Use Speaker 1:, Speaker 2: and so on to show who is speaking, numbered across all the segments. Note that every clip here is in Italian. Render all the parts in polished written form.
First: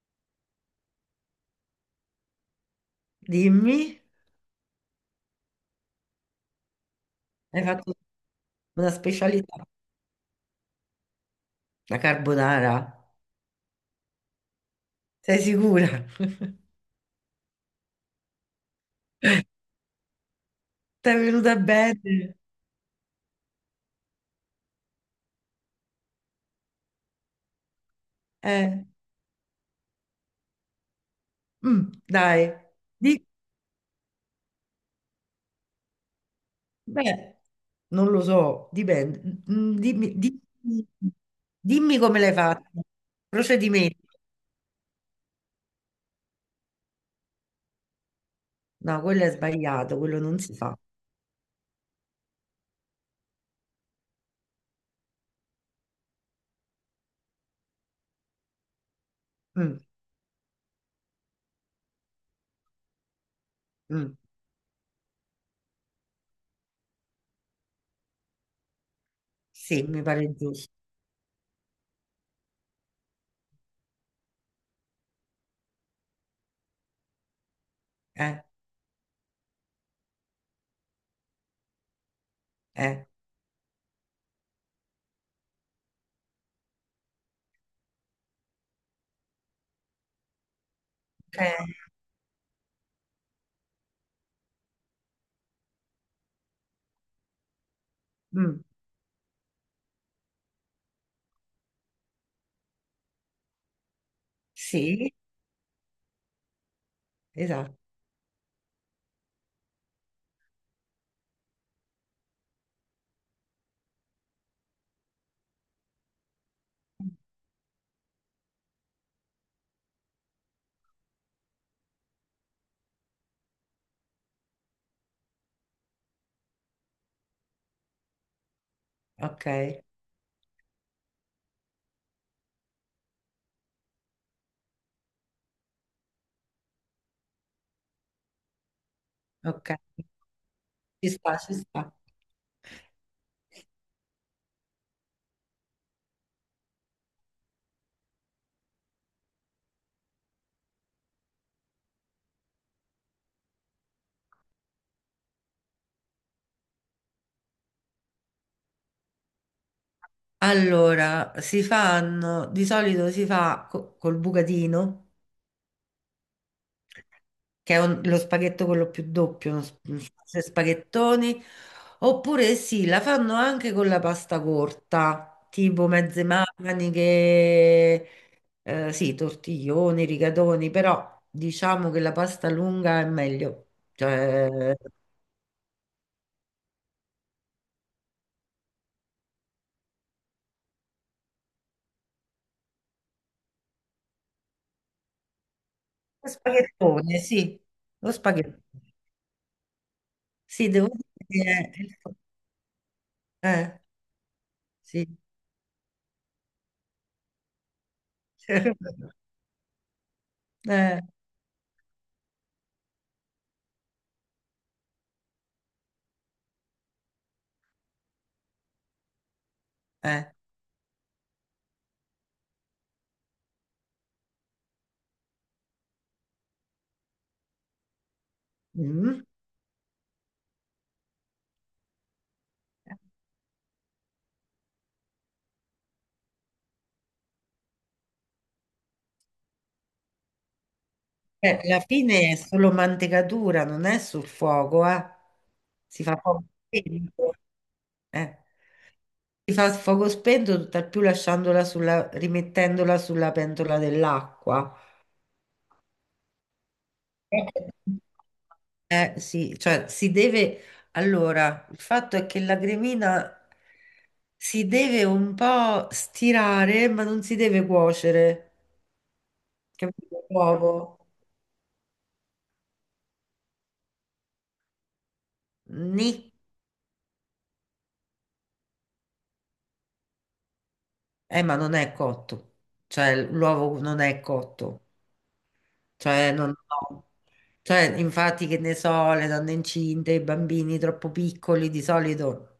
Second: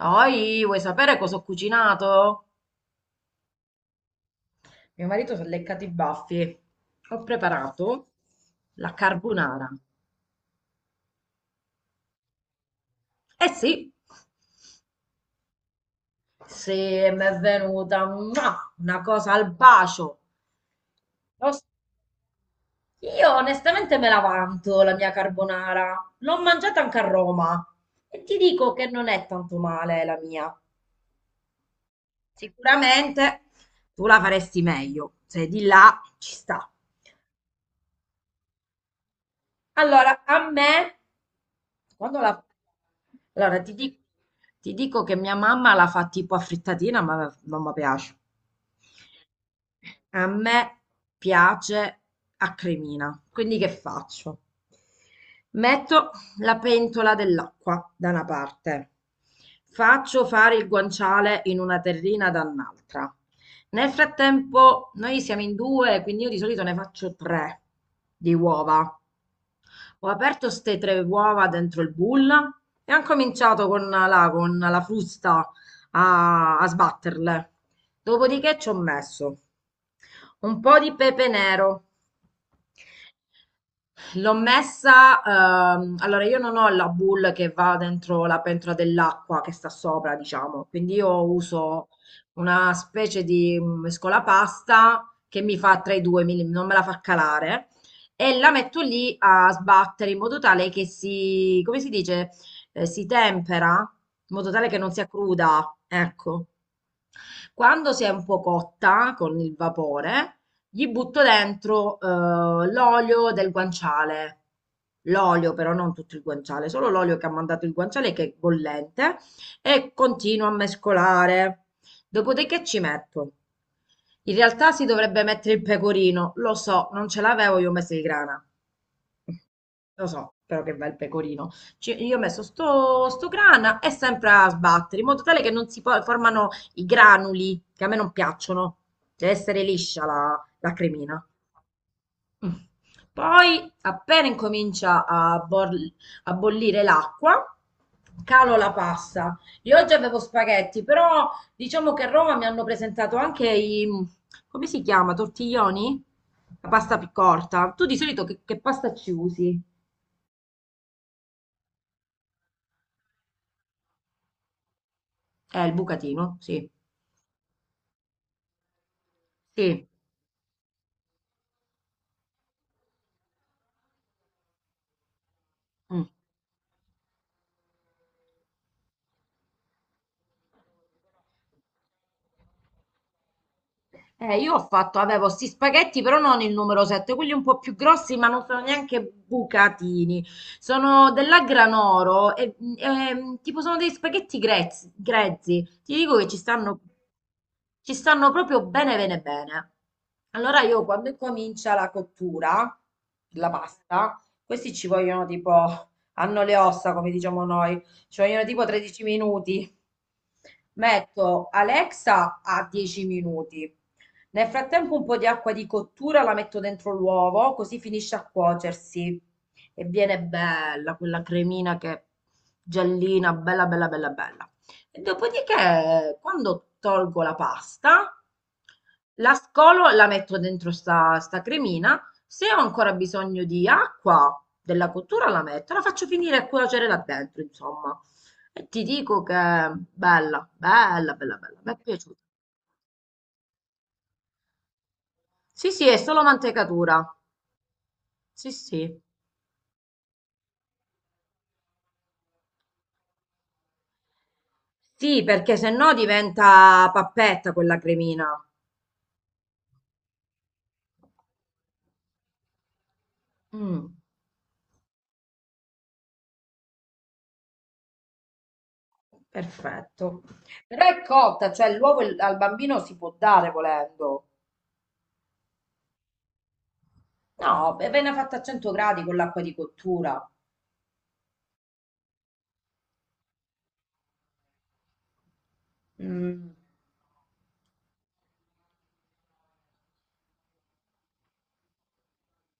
Speaker 1: Poi, vuoi sapere cosa ho cucinato?
Speaker 2: Dimmi,
Speaker 1: Mio marito si è leccato i baffi. Ho
Speaker 2: hai fatto
Speaker 1: preparato
Speaker 2: una
Speaker 1: la
Speaker 2: specialità,
Speaker 1: carbonara.
Speaker 2: la carbonara?
Speaker 1: Eh sì,
Speaker 2: Sei sicura?
Speaker 1: se mi è venuta una cosa al bacio.
Speaker 2: Ti è
Speaker 1: Lo-
Speaker 2: venuta
Speaker 1: s-
Speaker 2: bene?
Speaker 1: Io onestamente me la vanto la mia carbonara. L'ho mangiata anche a Roma e ti dico
Speaker 2: Eh,
Speaker 1: che non è tanto male la mia.
Speaker 2: mm, dai. Di-
Speaker 1: Sicuramente tu la faresti meglio. Se di là ci sta.
Speaker 2: Beh, non lo so, dipende. Dimmi,
Speaker 1: Allora, a me,
Speaker 2: dimmi, dimmi
Speaker 1: quando
Speaker 2: come
Speaker 1: la...
Speaker 2: l'hai fatta.
Speaker 1: Allora, ti dico,
Speaker 2: Procedimento.
Speaker 1: ti dico che mia mamma la fa tipo a frittatina, ma non mi piace.
Speaker 2: No, quello è sbagliato, quello
Speaker 1: A
Speaker 2: non si
Speaker 1: me
Speaker 2: fa.
Speaker 1: piace a cremina, quindi che faccio? Metto la pentola dell'acqua da una parte,
Speaker 2: Mm,
Speaker 1: faccio fare il guanciale in una terrina da un'altra. Nel
Speaker 2: mm,
Speaker 1: frattempo, noi siamo in due, quindi io di solito ne faccio tre di uova.
Speaker 2: sì, mi
Speaker 1: Ho
Speaker 2: pare
Speaker 1: aperto
Speaker 2: giusto.
Speaker 1: ste tre uova dentro il bowl e han cominciato con la frusta a sbatterle.
Speaker 2: Eh,
Speaker 1: Dopodiché ci ho messo un po' di pepe nero.
Speaker 2: eh.
Speaker 1: L'ho messa, allora io non ho la bowl che va dentro la pentola dell'acqua che sta sopra, diciamo, quindi io
Speaker 2: Ok,
Speaker 1: uso una specie di mescolapasta che mi fa tra i due, non me la fa calare, e la
Speaker 2: mm,
Speaker 1: metto lì a sbattere in modo tale che si, come si dice, si tempera, in modo tale che non sia
Speaker 2: sì,
Speaker 1: cruda, ecco.
Speaker 2: esatto.
Speaker 1: Quando si è un po' cotta con il vapore, gli butto dentro l'olio del guanciale. L'olio, però non tutto il guanciale, solo l'olio che ha mandato il guanciale che è bollente e continuo a mescolare. Dopodiché ci metto. In realtà si dovrebbe mettere il pecorino, lo so, non ce l'avevo, io ho messo il grana.
Speaker 2: Ok,
Speaker 1: Lo so, però che bel pecorino. Io ho messo sto grana e sempre a sbattere, in modo tale che non formano i granuli, che a me non piacciono. Deve essere
Speaker 2: ok.
Speaker 1: liscia la
Speaker 2: Ci
Speaker 1: cremina.
Speaker 2: sta, ci sta.
Speaker 1: Mm. Poi, appena incomincia a bollire l'acqua, calo la pasta. Io oggi avevo spaghetti, però diciamo che a Roma mi hanno presentato anche i, come si chiama, tortiglioni? La pasta più corta. Tu di solito che pasta ci usi?
Speaker 2: Allora, si fanno, di solito si fa col bucatino,
Speaker 1: Il bucatino, sì.
Speaker 2: che è lo spaghetto quello più doppio, uno
Speaker 1: Sì,
Speaker 2: un spazio di spaghettoni, oppure sì, la fanno anche con la pasta corta, tipo
Speaker 1: mh.
Speaker 2: mezze maniche, sì, tortiglioni, rigatoni, però diciamo che la pasta lunga è meglio.
Speaker 1: Io ho
Speaker 2: Cioè,
Speaker 1: fatto, avevo sti spaghetti, però non il numero 7, quelli un po' più grossi, ma non sono neanche bucatini. Sono della Granoro, tipo sono dei spaghetti grezzi, grezzi. Ti dico che
Speaker 2: lo
Speaker 1: ci stanno,
Speaker 2: spaghettone, sì,
Speaker 1: ci
Speaker 2: lo
Speaker 1: stanno
Speaker 2: spaghettone.
Speaker 1: proprio bene, bene, bene. Allora
Speaker 2: Sì,
Speaker 1: io
Speaker 2: devo
Speaker 1: quando
Speaker 2: dire
Speaker 1: incomincia
Speaker 2: che
Speaker 1: la cottura, la
Speaker 2: eh,
Speaker 1: pasta, questi ci
Speaker 2: sì.
Speaker 1: vogliono tipo, hanno le ossa, come diciamo noi, ci vogliono tipo 13 minuti.
Speaker 2: Eh,
Speaker 1: Metto Alexa a 10 minuti. Nel frattempo un po' di acqua di cottura la metto dentro l'uovo, così finisce a cuocersi e viene
Speaker 2: eh.
Speaker 1: bella quella cremina che giallina, bella bella bella bella. E dopodiché, quando tolgo la pasta,
Speaker 2: Mm.
Speaker 1: la scolo, la metto dentro sta cremina. Se ho ancora bisogno di acqua della cottura, la metto, la faccio finire a cuocere là dentro, insomma. E ti dico che bella, bella, bella, bella, mi è
Speaker 2: Alla
Speaker 1: piaciuta.
Speaker 2: fine è solo mantecatura, non è sul fuoco, eh.
Speaker 1: Sì, sì, è
Speaker 2: Si fa
Speaker 1: solo
Speaker 2: fuoco
Speaker 1: mantecatura.
Speaker 2: spento. Eh.
Speaker 1: Sì, sì.
Speaker 2: Si fa fuoco spento, tutt'al più lasciandola sulla, rimettendola sulla pentola dell'acqua.
Speaker 1: Sì, perché se no diventa pappetta quella cremina.
Speaker 2: Eh sì, cioè si deve. Allora, il fatto è che la cremina
Speaker 1: Mm,
Speaker 2: si deve un po' stirare, ma non si deve cuocere.
Speaker 1: perfetto.
Speaker 2: Capito?
Speaker 1: Però
Speaker 2: L'uovo.
Speaker 1: è cotta, cioè l'uovo al bambino si può dare volendo.
Speaker 2: Nì.
Speaker 1: No, beh, viene fatta a 100 gradi con l'acqua di cottura.
Speaker 2: Ma non è cotto, cioè l'uovo non è cotto, cioè non
Speaker 1: Mm.
Speaker 2: no. Cioè, infatti, che ne so, le donne incinte, i bambini troppo piccoli di solito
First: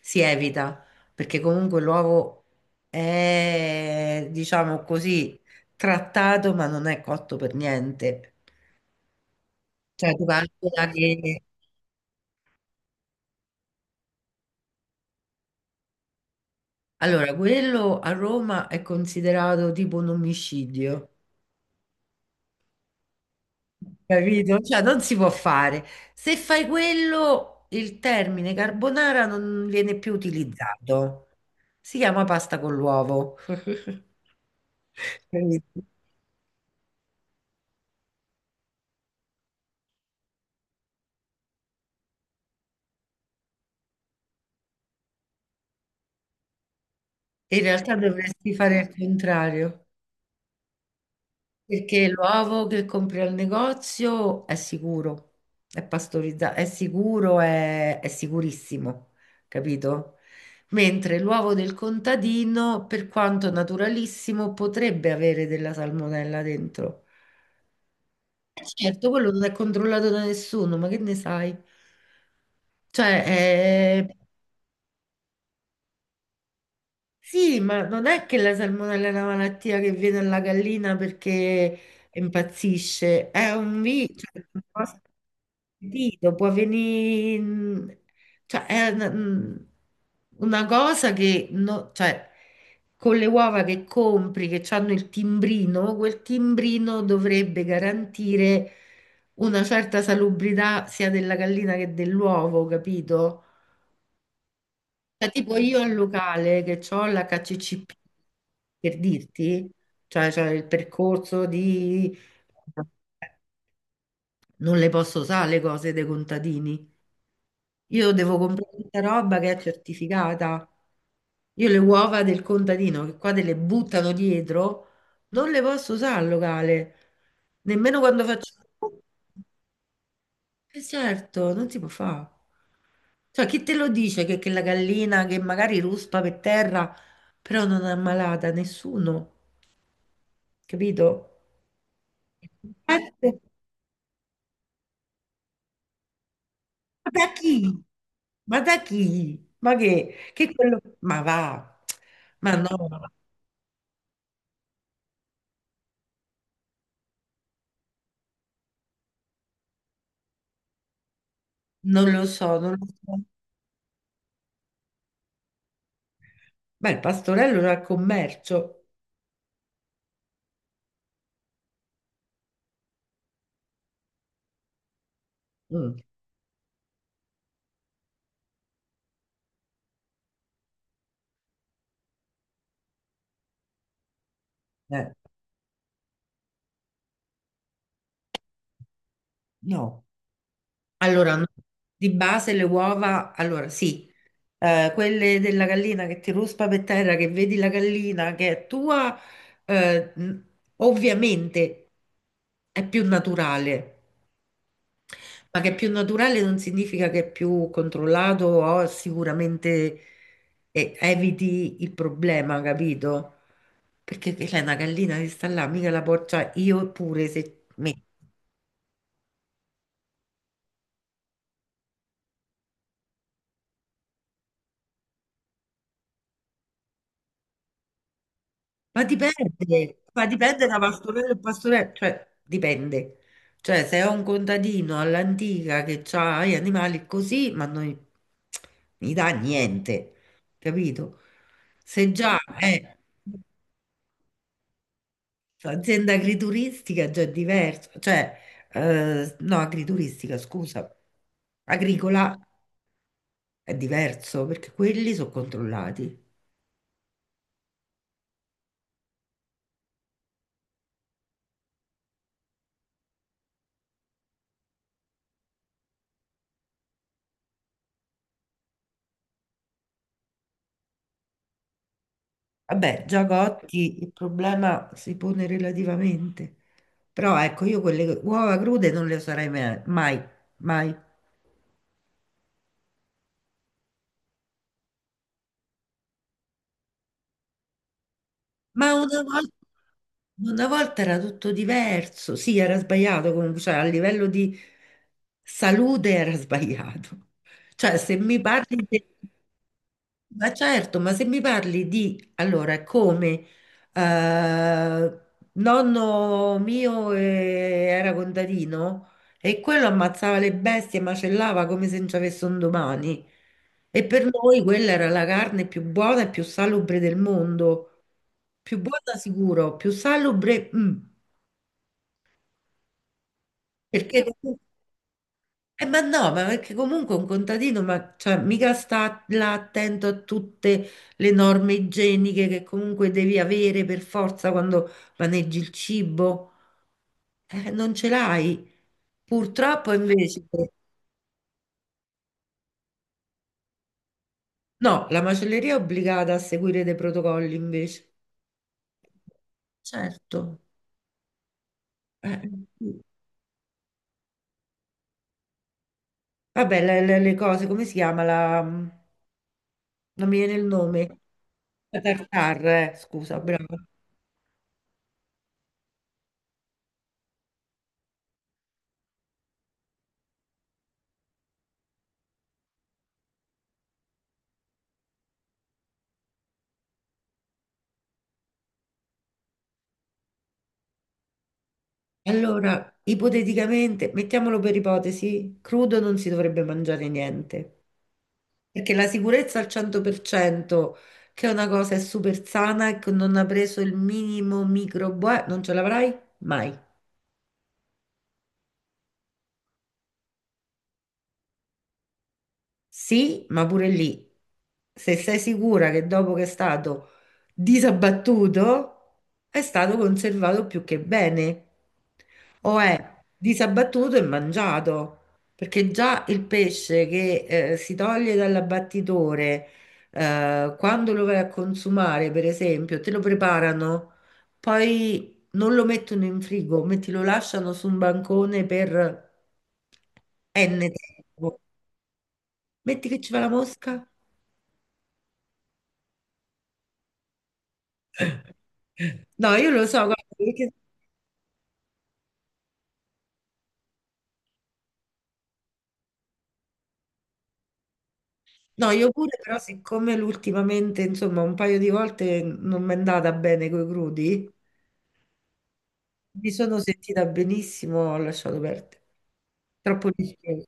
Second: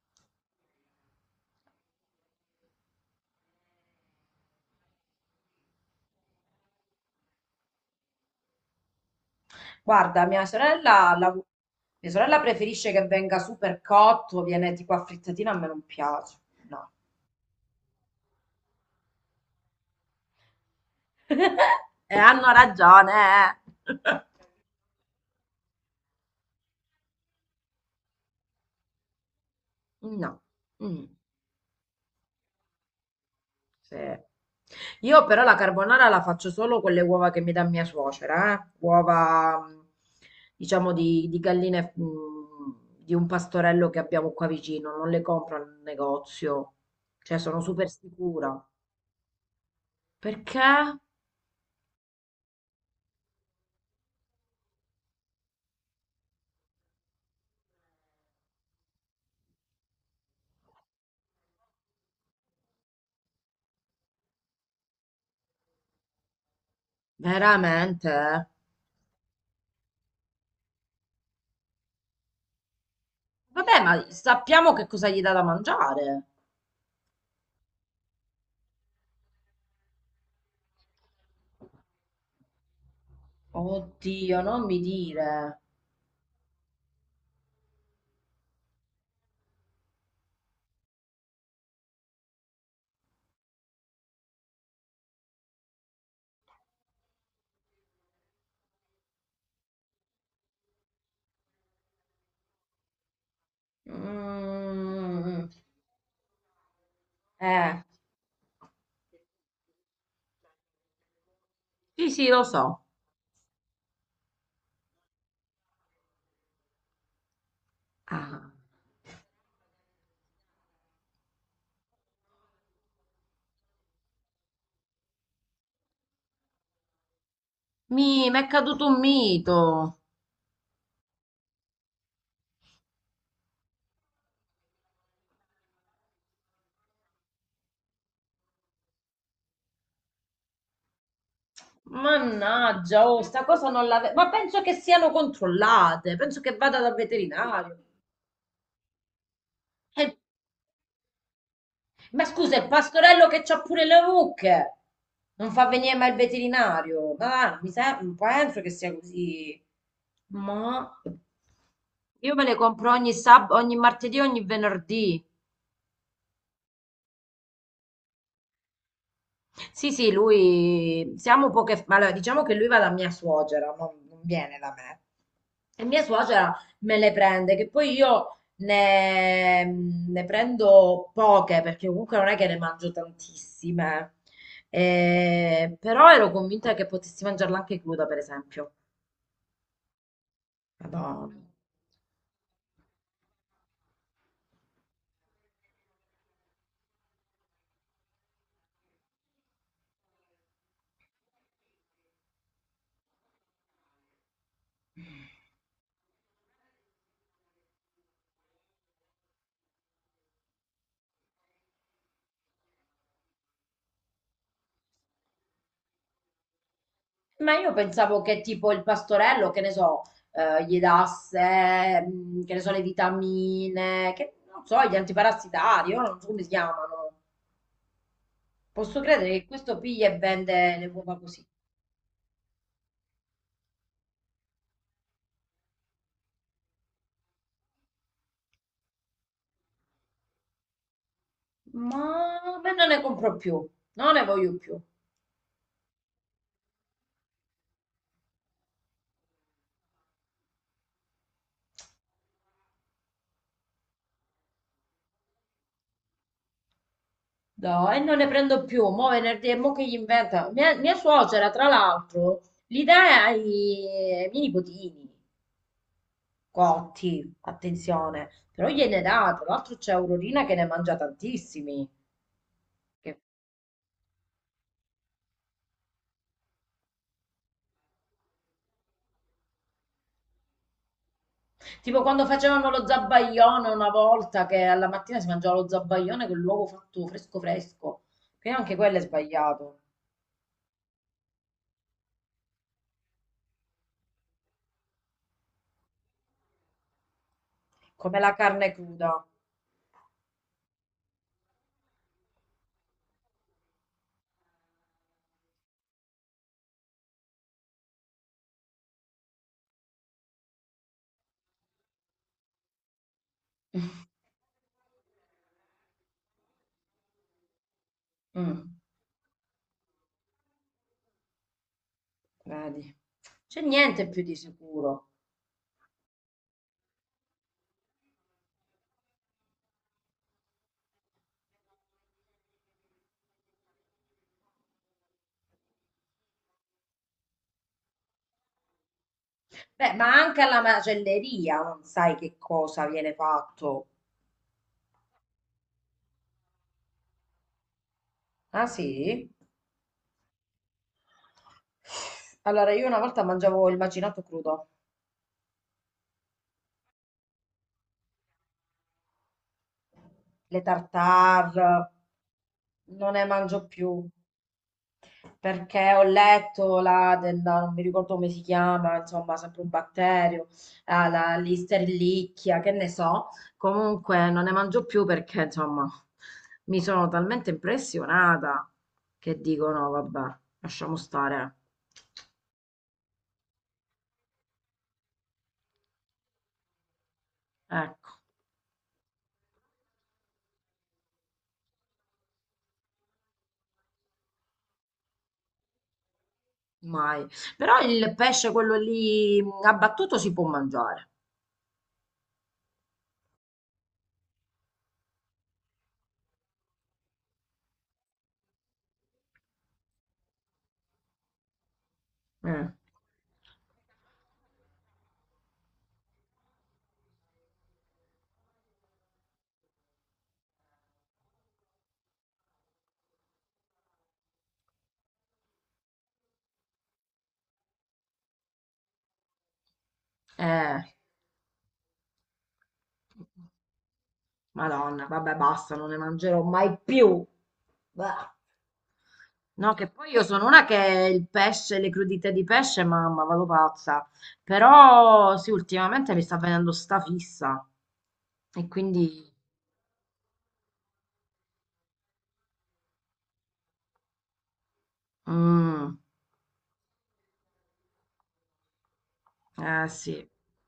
Speaker 2: si evita, perché comunque l'uovo è, diciamo così, trattato, ma non è cotto per niente. Cioè, tu
Speaker 1: Guarda, mia
Speaker 2: calcola
Speaker 1: sorella,
Speaker 2: che.
Speaker 1: mia sorella preferisce che venga super cotto, viene tipo a frittatina, a me non piace. No.
Speaker 2: Allora, quello a Roma è considerato tipo un omicidio.
Speaker 1: E hanno ragione. Eh.
Speaker 2: Capito? Cioè, non si può fare. Se fai quello, il termine carbonara non viene più
Speaker 1: No. Mm.
Speaker 2: utilizzato. Si chiama pasta con l'uovo.
Speaker 1: Sì. Io però la
Speaker 2: Capito?
Speaker 1: carbonara la faccio solo con le uova che mi dà mia suocera, eh. Uova, diciamo, di galline, di un pastorello che abbiamo qua vicino, non le compro al negozio, cioè sono
Speaker 2: In
Speaker 1: super
Speaker 2: realtà dovresti
Speaker 1: sicura.
Speaker 2: fare il contrario.
Speaker 1: Perché?
Speaker 2: Perché l'uovo che compri al negozio è sicuro, è pastorizzato, è sicuro, è sicurissimo, capito? Mentre l'uovo del contadino, per quanto naturalissimo, potrebbe avere della salmonella dentro.
Speaker 1: Veramente? Eh.
Speaker 2: Certo, quello non è controllato da nessuno, ma che ne sai? Cioè,
Speaker 1: Vabbè,
Speaker 2: eh,
Speaker 1: ma sappiamo che cosa gli dà da mangiare.
Speaker 2: sì, ma non è che la salmonella è una malattia che viene alla gallina perché impazzisce, è un virus.
Speaker 1: Oddio, non mi dire.
Speaker 2: Capito? Può venire, cioè, è una cosa che, cioè, con le uova che compri, che hanno il timbrino, quel timbrino dovrebbe garantire una certa salubrità sia della gallina che dell'uovo, capito? Cioè,
Speaker 1: Mm,
Speaker 2: tipo io al locale che ho
Speaker 1: eh,
Speaker 2: l'HCCP, per dirti, cioè, c'è il percorso
Speaker 1: sì,
Speaker 2: di.
Speaker 1: sì, lo so.
Speaker 2: Non le posso usare le cose dei contadini. Io devo
Speaker 1: Ah.
Speaker 2: comprare tutta roba che è certificata. Io le uova del contadino che qua te le buttano dietro, non le posso usare al locale, nemmeno quando
Speaker 1: Mi è
Speaker 2: faccio.
Speaker 1: caduto un mito.
Speaker 2: Certo, non si può fare. Cioè, chi te lo dice che, la gallina che magari ruspa per terra, però non è ammalata? Nessuno, capito?
Speaker 1: Mannaggia, oh,
Speaker 2: Eh,
Speaker 1: sta cosa non l'avevo. Ma penso che siano controllate, penso che vada dal
Speaker 2: Ma da
Speaker 1: veterinario.
Speaker 2: chi? Ma da chi? Ma che?
Speaker 1: Eh,
Speaker 2: Che quello. Ma va,
Speaker 1: ma scusa,
Speaker 2: ma
Speaker 1: il
Speaker 2: no.
Speaker 1: pastorello che c'ha pure le mucche. Non fa venire mai il veterinario. Ma va, penso che sia così. Ma
Speaker 2: Non lo
Speaker 1: io me le
Speaker 2: so, non lo
Speaker 1: compro
Speaker 2: so.
Speaker 1: ogni martedì, ogni venerdì.
Speaker 2: Beh, il pastorello era il commercio.
Speaker 1: Sì, sì, lui siamo poche, allora, diciamo che lui va da mia suocera, non viene da me. E
Speaker 2: Mm,
Speaker 1: mia suocera me le prende, che poi io ne prendo poche, perché comunque non è che ne mangio tantissime.
Speaker 2: eh,
Speaker 1: Però ero convinta che potessi mangiarla anche cruda, per esempio.
Speaker 2: no. Allora,
Speaker 1: Madonna.
Speaker 2: no. Di base le uova, allora sì, quelle della gallina che ti ruspa per terra, che vedi la gallina che è tua, eh, mh, ovviamente è più naturale. Ma che è più naturale non significa che è più controllato o sicuramente eviti il problema, capito? Perché che c'è una gallina che sta là, mica la porcia io pure
Speaker 1: Ma
Speaker 2: se
Speaker 1: io
Speaker 2: me.
Speaker 1: pensavo che tipo il pastorello, che ne so, gli dasse, che ne so, le vitamine, che non so, gli antiparassitari, io non so come si chiamano. Posso credere che questo piglia e
Speaker 2: Ma dipende
Speaker 1: vende
Speaker 2: da
Speaker 1: le uova
Speaker 2: pastorello e
Speaker 1: così.
Speaker 2: pastorello, cioè dipende. Cioè se è un contadino all'antica che ha gli animali così, ma non gli dà niente, capito?
Speaker 1: Ma
Speaker 2: Se già
Speaker 1: ma non
Speaker 2: è
Speaker 1: ne compro più, non ne voglio più.
Speaker 2: azienda agrituristica già è diverso, cioè no, agrituristica, scusa, agricola è diverso perché quelli sono controllati.
Speaker 1: No, e non ne prendo più. Mo' venerdì, e mo' che gli inventa. Mia suocera, tra l'altro, li dà ai miei nipotini cotti, attenzione. Però gliene dà, tra l'altro c'è Aurorina che ne mangia tantissimi.
Speaker 2: Vabbè,
Speaker 1: Che-
Speaker 2: già Gotti il problema si pone relativamente. Però ecco, io quelle uova crude non le userei mai, mai, mai.
Speaker 1: Tipo quando facevano lo zabbaglione una volta che alla mattina si mangiava lo zabbaglione con l'uovo fatto fresco fresco, che anche
Speaker 2: Ma
Speaker 1: quello è sbagliato,
Speaker 2: una volta era tutto diverso. Sì, era sbagliato comunque, cioè a livello di salute era sbagliato. Cioè, se
Speaker 1: come la
Speaker 2: mi
Speaker 1: carne
Speaker 2: parli.
Speaker 1: cruda.
Speaker 2: Ma certo, ma se mi parli di allora come eh, nonno mio era contadino e quello ammazzava le bestie, macellava come se non ci avesse un domani. E per noi quella era la carne più buona e più salubre del mondo.
Speaker 1: Mm,
Speaker 2: Più buona sicuro, più salubre,
Speaker 1: vedi. C'è niente più
Speaker 2: perché.
Speaker 1: di sicuro.
Speaker 2: Ma no, ma perché comunque un contadino, ma cioè, mica sta là attento a tutte le norme igieniche che comunque devi avere per forza quando maneggi il cibo. Non ce l'hai.
Speaker 1: Beh,
Speaker 2: Purtroppo
Speaker 1: ma anche
Speaker 2: invece.
Speaker 1: alla macelleria non sai che cosa viene fatto.
Speaker 2: No, la macelleria è obbligata a seguire dei protocolli invece.
Speaker 1: Ah sì?
Speaker 2: Certo. Eh,
Speaker 1: Allora, io una
Speaker 2: sì.
Speaker 1: volta mangiavo il macinato crudo,
Speaker 2: Vabbè, le cose, come si chiama la, non mi viene
Speaker 1: le
Speaker 2: il nome.
Speaker 1: tartare,
Speaker 2: La tartar,
Speaker 1: non ne
Speaker 2: scusa,
Speaker 1: mangio
Speaker 2: bravo.
Speaker 1: più. Perché ho letto la della non mi ricordo come si chiama, insomma, sempre un batterio, ah, la listerlicchia, che ne so. Comunque non ne mangio più perché, insomma, mi sono talmente impressionata che dico no, vabbè, lasciamo stare.
Speaker 2: Allora, ipoteticamente, mettiamolo per ipotesi, crudo non si dovrebbe mangiare niente,
Speaker 1: Ecco,
Speaker 2: perché la sicurezza al 100%, che è una cosa è super sana e che non ha preso il minimo microbo, non ce l'avrai mai.
Speaker 1: mai. Però il pesce, quello lì abbattuto, si può mangiare.
Speaker 2: Sì, ma pure lì, se sei sicura che dopo che è stato disabbattuto, è stato conservato più che bene,
Speaker 1: Mm.
Speaker 2: o è disabbattuto e mangiato, perché già il pesce che si toglie dall'abbattitore, quando lo vai a consumare, per esempio, te lo preparano, poi non lo mettono in frigo, metti, lo lasciano su un bancone per
Speaker 1: Eh,
Speaker 2: N tempo. Metti che ci va la mosca?
Speaker 1: Madonna, vabbè, basta, non ne mangerò mai più. Bah.
Speaker 2: No, io
Speaker 1: No,
Speaker 2: lo
Speaker 1: che
Speaker 2: so,
Speaker 1: poi io
Speaker 2: guarda,
Speaker 1: sono una che il pesce, le crudite di pesce, mamma, vado pazza. Però sì, ultimamente mi sta venendo sta fissa. E
Speaker 2: no, io
Speaker 1: quindi...
Speaker 2: pure, però siccome l'ultimamente, insomma, un paio di volte non mi è andata bene coi crudi,
Speaker 1: mm,
Speaker 2: mi sono sentita benissimo, ho lasciato perdere.
Speaker 1: eh
Speaker 2: Troppo
Speaker 1: sì.
Speaker 2: rischioso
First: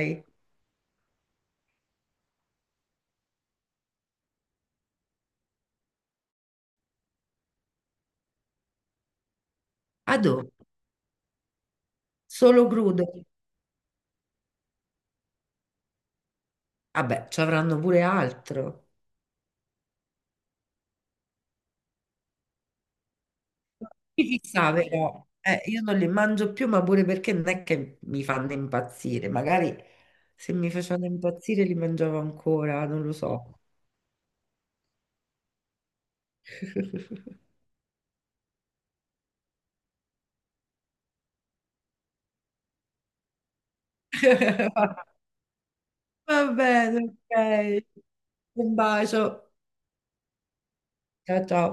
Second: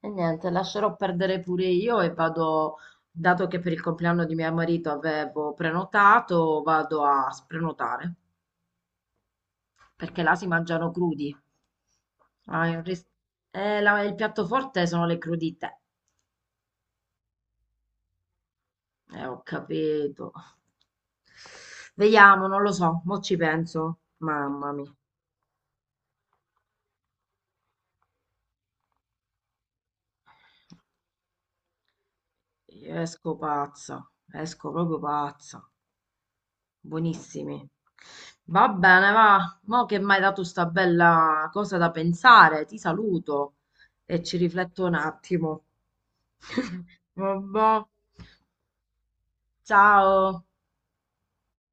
Speaker 1: E niente, lascerò perdere pure io e vado, dato che per il compleanno di mio marito avevo prenotato, vado a sprenotare, perché
Speaker 2: Adò,
Speaker 1: là si mangiano crudi. Ah,
Speaker 2: solo
Speaker 1: il
Speaker 2: crudo.
Speaker 1: ris- il piatto forte sono le crudite.
Speaker 2: Vabbè, ci avranno pure altro.
Speaker 1: Ho capito. Vediamo, non lo so, mo ci penso.
Speaker 2: Mi
Speaker 1: Mamma
Speaker 2: fissa,
Speaker 1: mia,
Speaker 2: però, io non li mangio più, ma pure perché non è che mi fanno impazzire. Magari se mi facevano impazzire li mangiavo ancora,
Speaker 1: io
Speaker 2: non lo
Speaker 1: esco
Speaker 2: so.
Speaker 1: pazza, esco proprio pazza. Buonissimi. Va bene, va. Mo che mi hai dato sta bella cosa da pensare, ti saluto e ci rifletto un attimo.
Speaker 2: Va bene, ok.
Speaker 1: Vabbè.
Speaker 2: Un bacio.
Speaker 1: Ciao.
Speaker 2: Ciao ciao.